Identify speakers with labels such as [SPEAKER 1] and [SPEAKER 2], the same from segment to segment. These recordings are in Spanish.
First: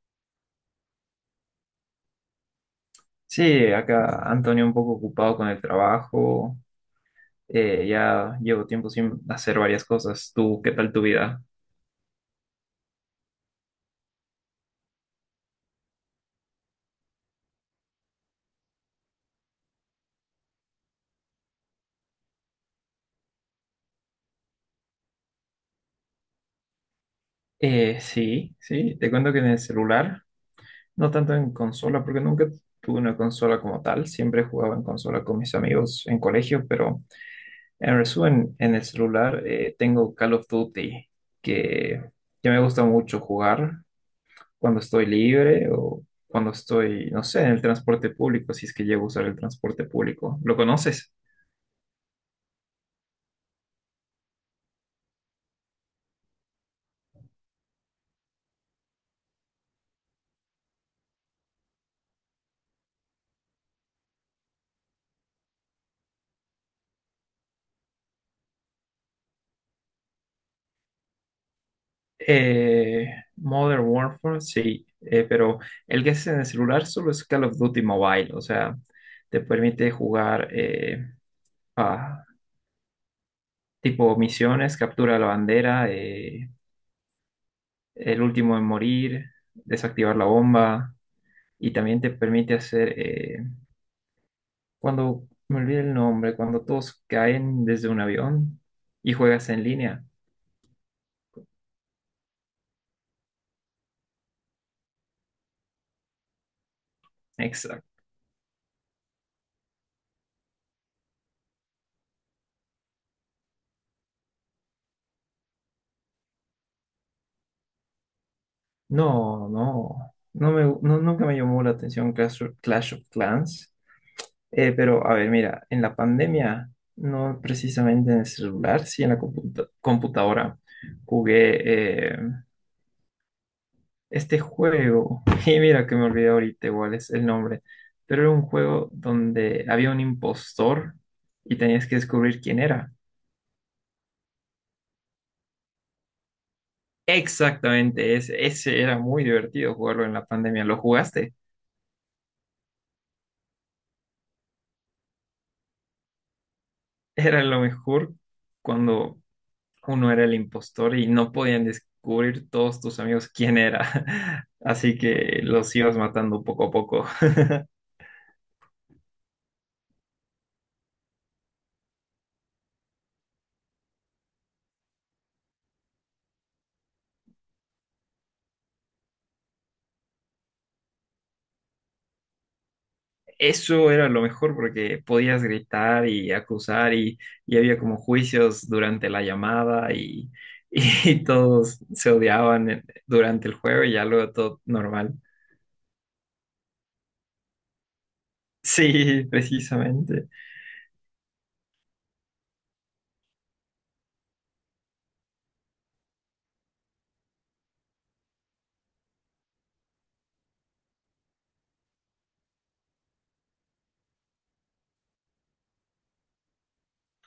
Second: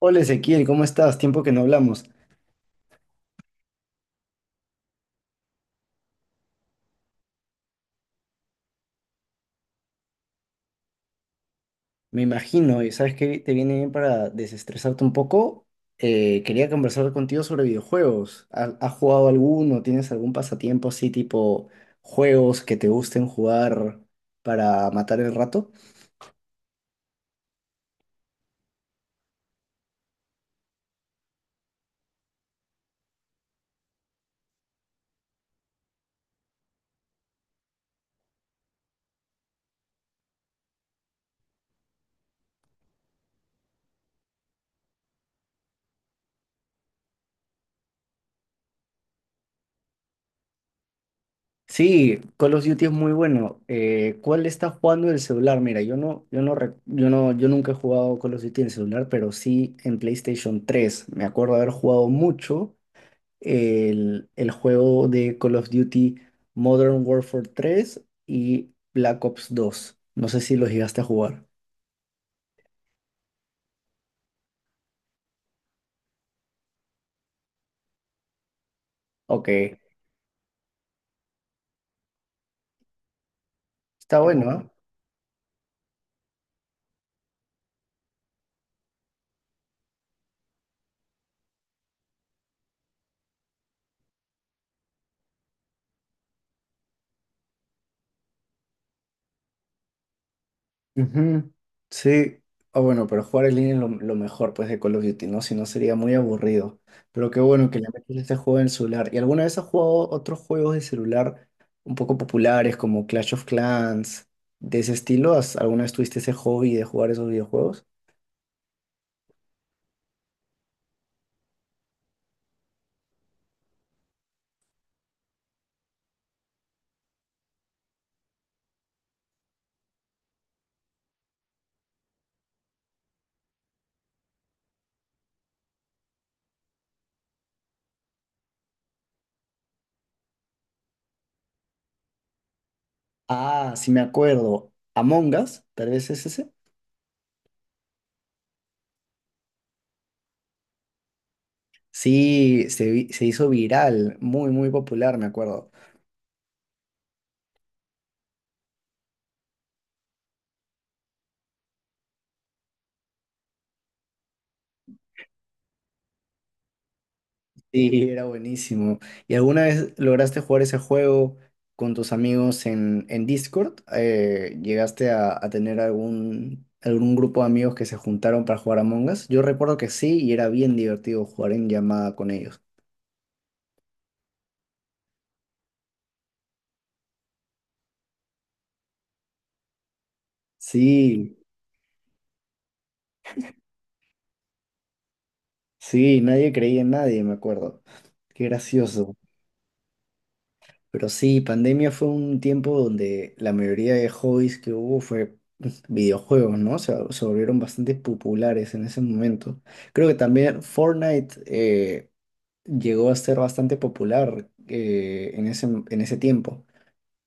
[SPEAKER 1] Hola Ezequiel, ¿cómo estás? Tiempo que no hablamos.
[SPEAKER 2] Sí, acá Antonio un poco ocupado con el trabajo. Ya llevo tiempo sin hacer varias cosas. ¿Tú qué tal tu vida?
[SPEAKER 1] Me imagino, y sabes que te viene bien para desestresarte un poco. Quería conversar contigo sobre videojuegos. ¿Has jugado alguno? ¿Tienes algún pasatiempo así tipo juegos que te gusten jugar para matar el rato?
[SPEAKER 2] Sí, sí, te cuento que en el celular, no tanto en consola, porque nunca tuve una consola como tal. Siempre jugaba en consola con mis amigos en colegio, pero en resumen, en el celular tengo Call of Duty, que, que me gusta mucho jugar cuando estoy libre o cuando estoy, no sé, en el transporte público, si es que llego a usar el transporte público. ¿Lo conoces?
[SPEAKER 1] Sí, Call of Duty es muy bueno. ¿Cuál estás jugando en el celular? Mira, yo no, yo no, rec- yo no, yo nunca he jugado Call of Duty en el celular, pero sí en PlayStation tres. Me acuerdo haber jugado mucho el juego de Call of Duty Modern Warfare tres y Black Ops dos. No sé si los llegaste a jugar.
[SPEAKER 2] Eh, Modern Warfare, sí, pero el que es en el celular solo es Call of Duty Mobile, o sea, te
[SPEAKER 1] Ok,
[SPEAKER 2] permite jugar a tipo
[SPEAKER 1] está bueno, ¿ah?
[SPEAKER 2] misiones, captura la bandera, el último en morir, desactivar la bomba, y también te permite hacer, cuando me olvidé el nombre, cuando todos caen desde un avión y juegas en línea.
[SPEAKER 1] Ujú. Sí, ah, bueno, pero jugar en línea es lo mejor pues de Call of Duty, ¿no? Si no sería muy aburrido. Pero qué bueno que le
[SPEAKER 2] Exacto.
[SPEAKER 1] metes este juego en el celular. ¿Y alguna vez has jugado otros juegos de celular un poco populares como Clash of Clans, de ese estilo? ¿Has- alguna vez tuviste ese hobby de jugar esos videojuegos?
[SPEAKER 2] No, no, nunca me llamó la atención Clash of Clans. Pero a ver, mira, en la pandemia, no precisamente en el celular, sí en la computadora, jugué este juego. Y mira que me olvidé ahorita igual es el nombre, pero era un juego donde había un impostor y tenías que descubrir quién era.
[SPEAKER 1] Ah, sí me acuerdo. Among Us, tal vez es ese.
[SPEAKER 2] Exactamente, ese era muy divertido jugarlo en la pandemia. ¿Lo jugaste?
[SPEAKER 1] Se hizo viral, muy, muy popular, me acuerdo.
[SPEAKER 2] Era lo mejor cuando uno era el impostor y no podían descubrir todos tus amigos quién era. Así que los ibas matando poco a poco.
[SPEAKER 1] Sí, era buenísimo. ¿Y alguna vez lograste jugar ese juego con tus amigos en Discord? ¿Llegaste a tener algún, algún grupo de amigos que se juntaron para jugar Among Us? Yo recuerdo que sí, y era bien divertido jugar en llamada con ellos.
[SPEAKER 2] Eso era lo mejor porque podías gritar y acusar y había como juicios durante la llamada y
[SPEAKER 1] Sí,
[SPEAKER 2] todos se odiaban durante el juego y ya luego todo normal.
[SPEAKER 1] sí, nadie creía en nadie, me acuerdo. Qué gracioso.
[SPEAKER 2] Sí, precisamente.
[SPEAKER 1] Pero sí, pandemia fue un tiempo donde la mayoría de hobbies que hubo fue videojuegos, ¿no? Se volvieron bastante populares en ese momento. Creo que también Fortnite llegó a ser bastante popular en ese tiempo.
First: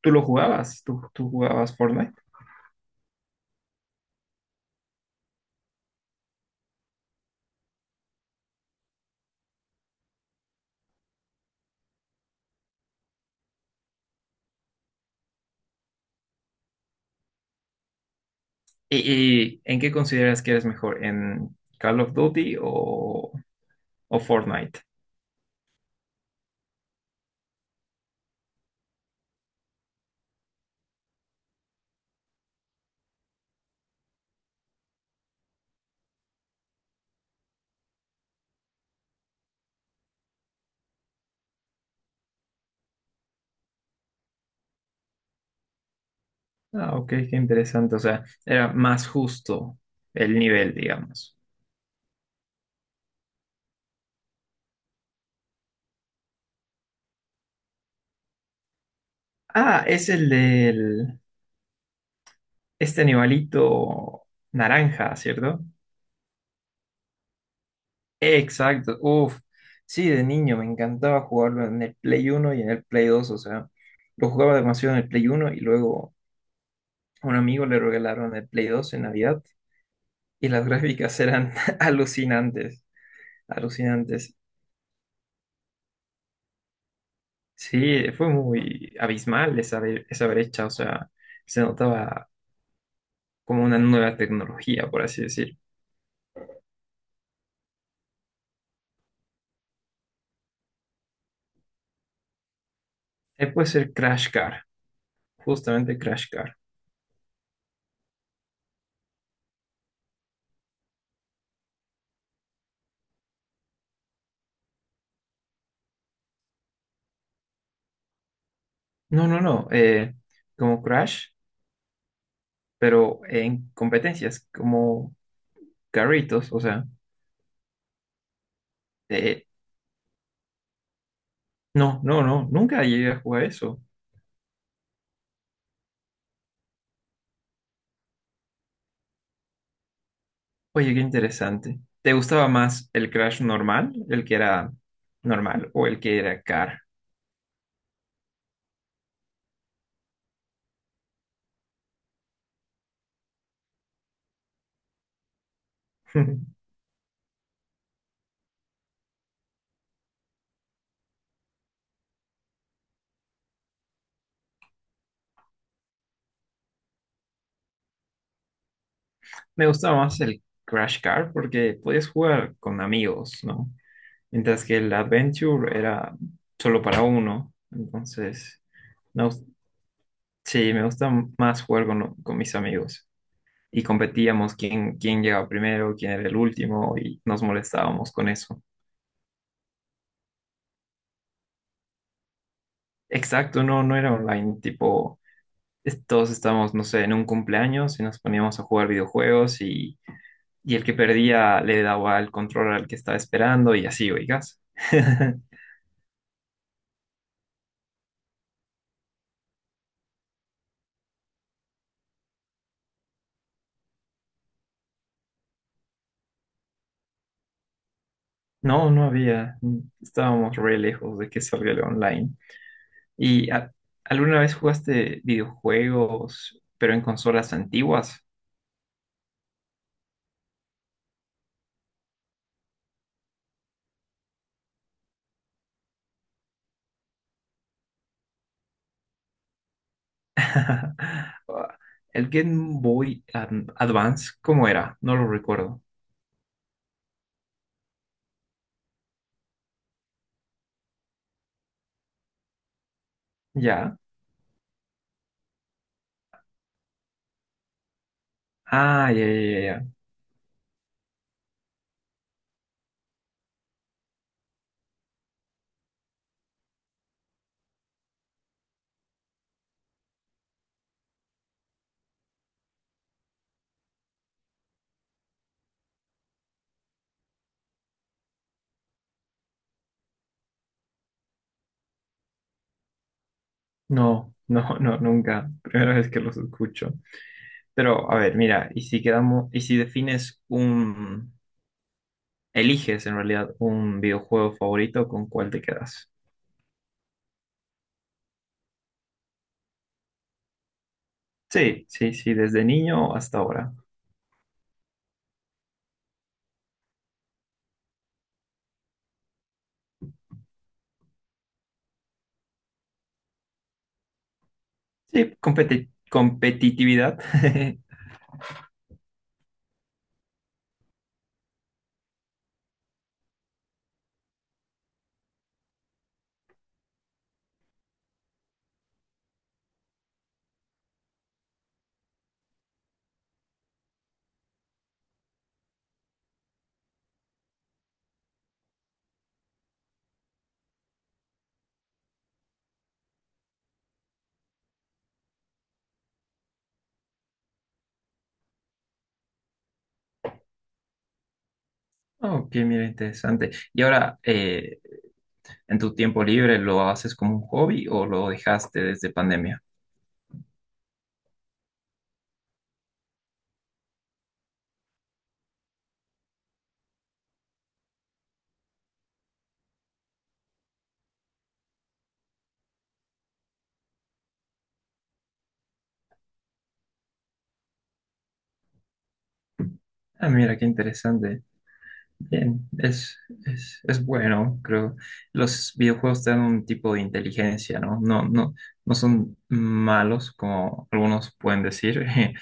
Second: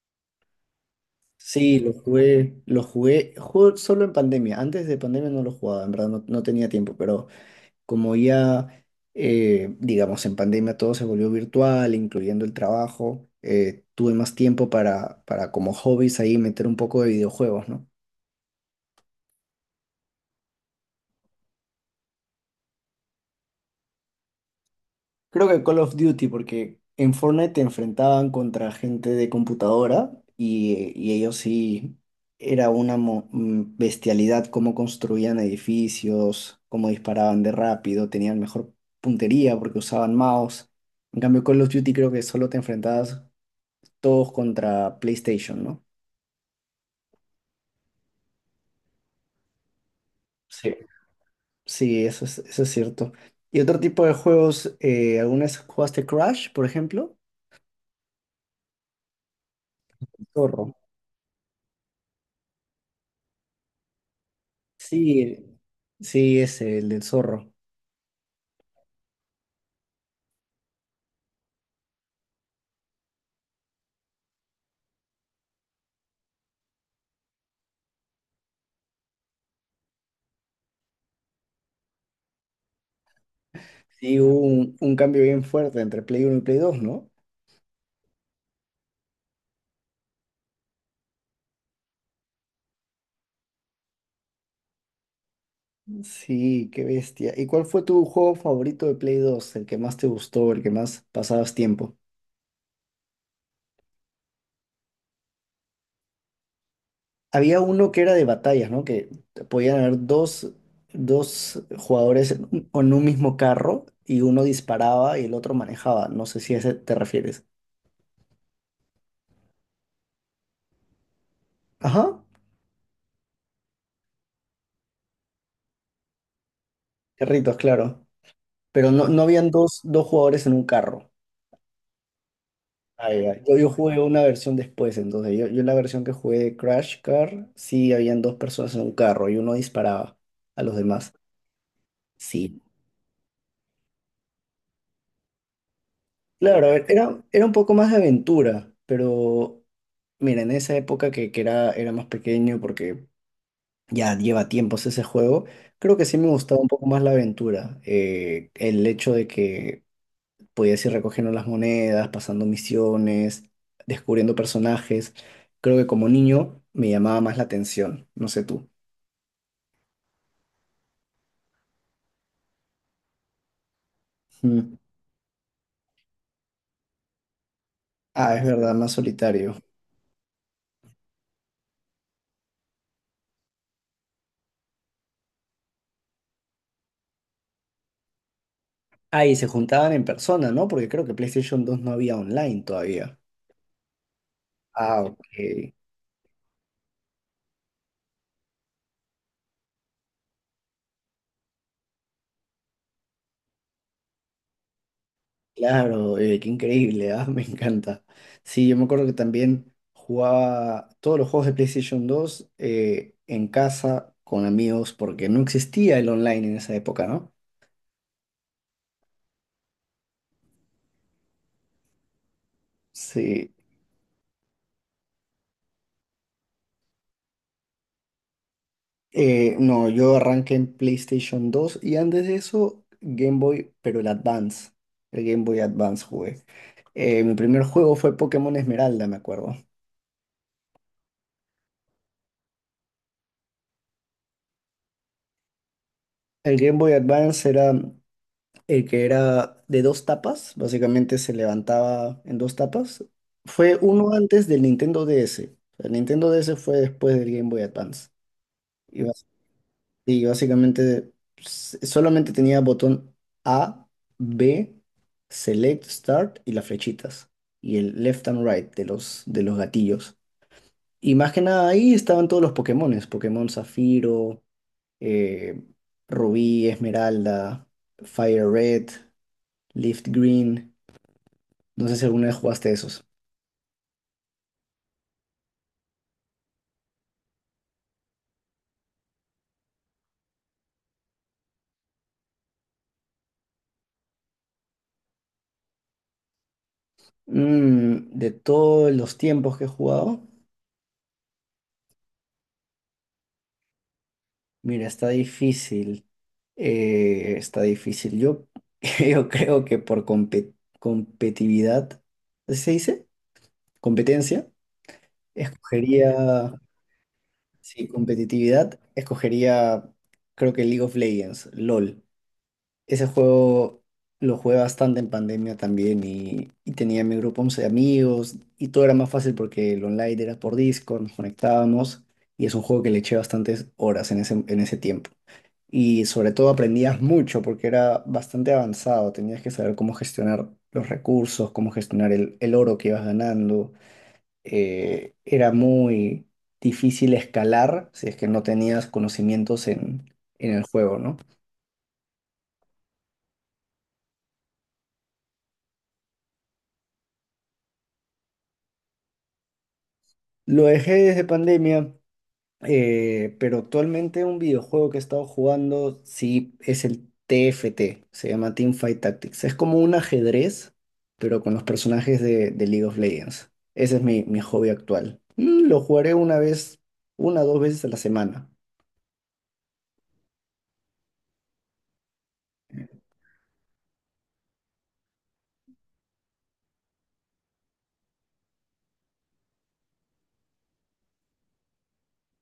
[SPEAKER 2] ¿Tú lo jugabas? ¿Tú jugabas
[SPEAKER 1] Sí,
[SPEAKER 2] Fortnite?
[SPEAKER 1] lo jugué, jugué solo en pandemia. Antes de pandemia no lo jugaba, en verdad no, no tenía tiempo, pero como ya, digamos, en pandemia todo se volvió virtual, incluyendo el trabajo. Tuve más tiempo para como hobbies ahí meter un poco de videojuegos, ¿no?
[SPEAKER 2] ¿Y en qué consideras que eres mejor? ¿En Call of Duty o Fortnite?
[SPEAKER 1] Creo que Call of Duty, porque en Fortnite te enfrentaban contra gente de computadora y ellos sí, era una bestialidad cómo construían edificios, cómo disparaban de rápido, tenían mejor puntería porque usaban mouse. En cambio, Call of Duty creo que solo te enfrentabas todos contra PlayStation, ¿no?
[SPEAKER 2] Ah, ok, qué interesante. O sea, era más justo el
[SPEAKER 1] Sí.
[SPEAKER 2] nivel, digamos.
[SPEAKER 1] Sí, eso es cierto. Y otro tipo de juegos, ¿alguna vez jugaste Crash, por ejemplo?
[SPEAKER 2] Ah, es el
[SPEAKER 1] Zorro.
[SPEAKER 2] del... Este animalito naranja,
[SPEAKER 1] Sí,
[SPEAKER 2] ¿cierto?
[SPEAKER 1] sí, es el del zorro.
[SPEAKER 2] Exacto. Uf. Sí, de niño me encantaba jugarlo en el Play Uno y en el Play Dos. O sea, lo jugaba demasiado en el Play Uno y luego a un amigo le regalaron el Play Dos en Navidad y las gráficas eran alucinantes,
[SPEAKER 1] Sí,
[SPEAKER 2] alucinantes.
[SPEAKER 1] hubo un cambio bien fuerte entre Play Uno y Play 2, ¿no?
[SPEAKER 2] Sí, fue muy abismal esa brecha. O sea, se notaba como una nueva tecnología, por así decir.
[SPEAKER 1] Sí, qué bestia. ¿Y cuál fue tu juego favorito de Play Dos? El que más te gustó, el que más pasabas tiempo.
[SPEAKER 2] Puede ser Crash Car, justamente Crash Car.
[SPEAKER 1] Había uno que era de batallas, ¿no? Que podían haber dos jugadores en un mismo carro y uno disparaba y el otro manejaba. No sé si a ese te refieres.
[SPEAKER 2] No, no, no, como Crash,
[SPEAKER 1] Ajá,
[SPEAKER 2] pero en competencias, como carritos, o sea,
[SPEAKER 1] carritos, claro. Pero no, no
[SPEAKER 2] eh,
[SPEAKER 1] habían dos jugadores en un carro.
[SPEAKER 2] no, no, no, nunca llegué a
[SPEAKER 1] Ay, ay.
[SPEAKER 2] jugar
[SPEAKER 1] Yo
[SPEAKER 2] eso.
[SPEAKER 1] jugué una versión después, entonces yo la versión que jugué de Crash Car, sí habían dos personas en un carro y uno disparaba a los
[SPEAKER 2] Oye, qué
[SPEAKER 1] demás.
[SPEAKER 2] interesante. ¿Te gustaba
[SPEAKER 1] Sí,
[SPEAKER 2] más el Crash normal, el que era normal, o el que era
[SPEAKER 1] claro,
[SPEAKER 2] car?
[SPEAKER 1] era, era un poco más de aventura, pero mira, en esa época que era, era más pequeño, porque ya lleva tiempos ese juego, creo que sí me gustaba un poco más la aventura. El hecho de que podías ir recogiendo las monedas, pasando misiones, descubriendo personajes, creo que como niño me llamaba más la atención, no sé tú.
[SPEAKER 2] Me gustaba más el Crash Car porque podías jugar con amigos, ¿no? Mientras
[SPEAKER 1] Mm.
[SPEAKER 2] que el Adventure era solo para uno.
[SPEAKER 1] Ah, es
[SPEAKER 2] Entonces,
[SPEAKER 1] verdad, más
[SPEAKER 2] no,
[SPEAKER 1] solitario.
[SPEAKER 2] sí, me gusta más jugar con mis amigos. Y competíamos quién, quién llegaba primero, quién era el último, y nos molestábamos con eso.
[SPEAKER 1] Ah, y se juntaban en persona, ¿no? Porque creo que PlayStation dos no había online todavía.
[SPEAKER 2] Exacto, no, no era online,
[SPEAKER 1] Ah,
[SPEAKER 2] tipo,
[SPEAKER 1] ok.
[SPEAKER 2] todos estábamos, no sé, en un cumpleaños y nos poníamos a jugar videojuegos y el que perdía le daba el control al que estaba esperando y así, oigas.
[SPEAKER 1] Claro, qué increíble, ah, me encanta. Sí, yo me acuerdo que también jugaba todos los juegos de PlayStation dos en casa con amigos porque no existía el online en esa época, ¿no?
[SPEAKER 2] No, no había, estábamos re lejos de que salga el online. ¿Y
[SPEAKER 1] Sí.
[SPEAKER 2] a- ¿Alguna vez jugaste videojuegos, pero en consolas antiguas?
[SPEAKER 1] No, yo arranqué en PlayStation dos y antes de eso Game Boy, pero el Advance, el Game Boy Advance jugué. Mi primer juego fue Pokémon Esmeralda, me acuerdo.
[SPEAKER 2] El Game Boy Advance, ¿cómo era? No lo recuerdo.
[SPEAKER 1] El Game Boy Advance era que era de dos tapas, básicamente se levantaba en dos tapas. Fue
[SPEAKER 2] ¿Ya?
[SPEAKER 1] uno antes del Nintendo DS. El Nintendo DS fue después del Game Boy Advance. Y,
[SPEAKER 2] Ah, ya, ya, ya. Ya.
[SPEAKER 1] y básicamente solamente tenía botón A, B, Select, Start y las flechitas. Y el left and right de los gatillos. Y más que nada ahí estaban todos los Pokémones. Pokémon Zafiro, eh, Rubí, Esmeralda, Fire Red, Leaf Green. No sé si alguna vez jugaste esos.
[SPEAKER 2] No, no, no, nunca. Primera vez que los escucho. Pero, a ver, mira, y si quedamos, y si defines un, eliges en realidad un videojuego favorito, ¿con cuál te quedas?
[SPEAKER 1] Mm, de todos los tiempos que he jugado,
[SPEAKER 2] Sí, sí, sí, desde niño hasta ahora.
[SPEAKER 1] mira, está difícil. Está difícil. Yo, yo creo que por competitividad, ¿así ¿se dice? Competencia,
[SPEAKER 2] Sí,
[SPEAKER 1] escogería,
[SPEAKER 2] competitividad.
[SPEAKER 1] sí, competitividad, escogería, creo que League of Legends, LOL. Ese juego lo jugué bastante en pandemia también y tenía mi grupo 11 de amigos y todo era más fácil porque el online era por Discord, nos conectábamos y es un juego que le eché bastantes horas en ese tiempo. Y sobre todo aprendías mucho porque era bastante avanzado, tenías que saber cómo gestionar los recursos, cómo gestionar el oro que ibas ganando. Era muy difícil escalar si es que no tenías conocimientos en el juego, ¿no?
[SPEAKER 2] Ok, mira, interesante. Y ahora, ¿en tu tiempo libre lo haces como un hobby o lo dejaste desde pandemia?
[SPEAKER 1] Lo dejé desde pandemia. Pero actualmente un videojuego que he estado jugando, sí, es el TFT, se llama Team Fight Tactics. Es como un ajedrez, pero con los personajes de League of Legends. Ese es mi, mi hobby actual. Mm, lo jugaré una vez, una o dos veces a la semana.
[SPEAKER 2] Ah, mira, qué interesante. Bien, es bueno, creo. Los videojuegos te dan un tipo de inteligencia, ¿no? No, no, no son malos, como algunos pueden decir.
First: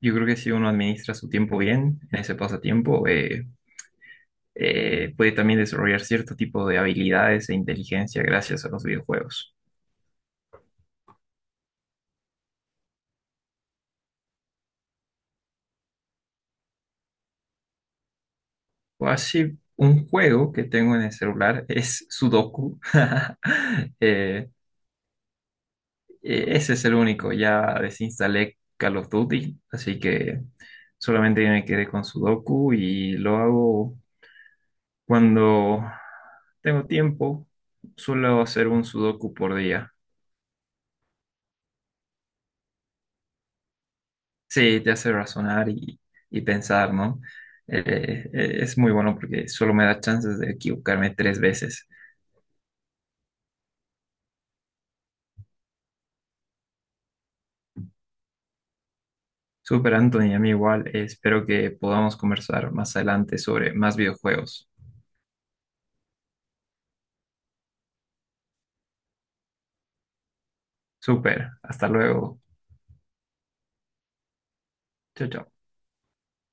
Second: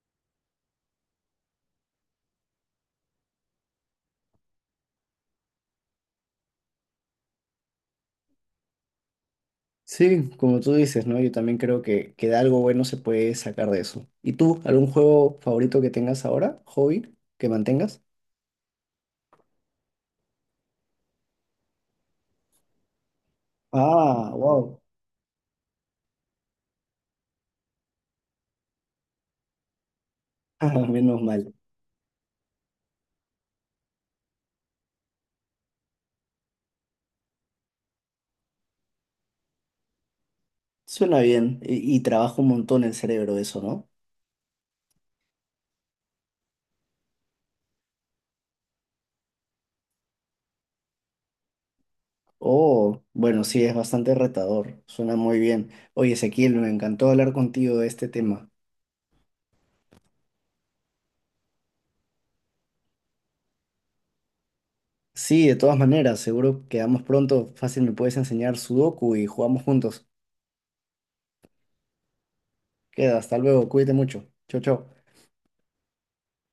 [SPEAKER 2] Yo creo que si uno administra su tiempo bien, en ese pasatiempo, puede también desarrollar cierto tipo de habilidades e inteligencia gracias a los videojuegos.
[SPEAKER 1] Sí, como tú dices, ¿no? Yo también creo que de algo bueno se puede sacar de eso. ¿Y tú, algún juego favorito que tengas ahora? ¿Hobby que mantengas?
[SPEAKER 2] O así, un juego que tengo en el celular es Sudoku.
[SPEAKER 1] Ah,
[SPEAKER 2] Eh,
[SPEAKER 1] wow.
[SPEAKER 2] Ese es el único. Ya desinstalé Call of Duty, así que
[SPEAKER 1] Menos
[SPEAKER 2] solamente
[SPEAKER 1] mal.
[SPEAKER 2] me quedé con Sudoku y lo hago cuando tengo tiempo. Suelo hacer un Sudoku por día.
[SPEAKER 1] Suena bien y trabaja un montón el cerebro eso, ¿no?
[SPEAKER 2] Sí, te hace razonar y pensar, ¿no? Es muy bueno porque solo me da chances de equivocarme tres veces.
[SPEAKER 1] Oh, bueno, sí, es bastante retador, suena muy bien. Oye, Ezequiel, me encantó hablar contigo de este tema.
[SPEAKER 2] Super Anthony, a mí igual. Espero que podamos conversar más adelante sobre más videojuegos.
[SPEAKER 1] Sí, de todas maneras, seguro quedamos pronto, fácil me puedes enseñar Sudoku y jugamos juntos.
[SPEAKER 2] Super, hasta luego.
[SPEAKER 1] Queda, hasta luego, cuídate mucho. Chau, chau.
[SPEAKER 2] Chao, chao.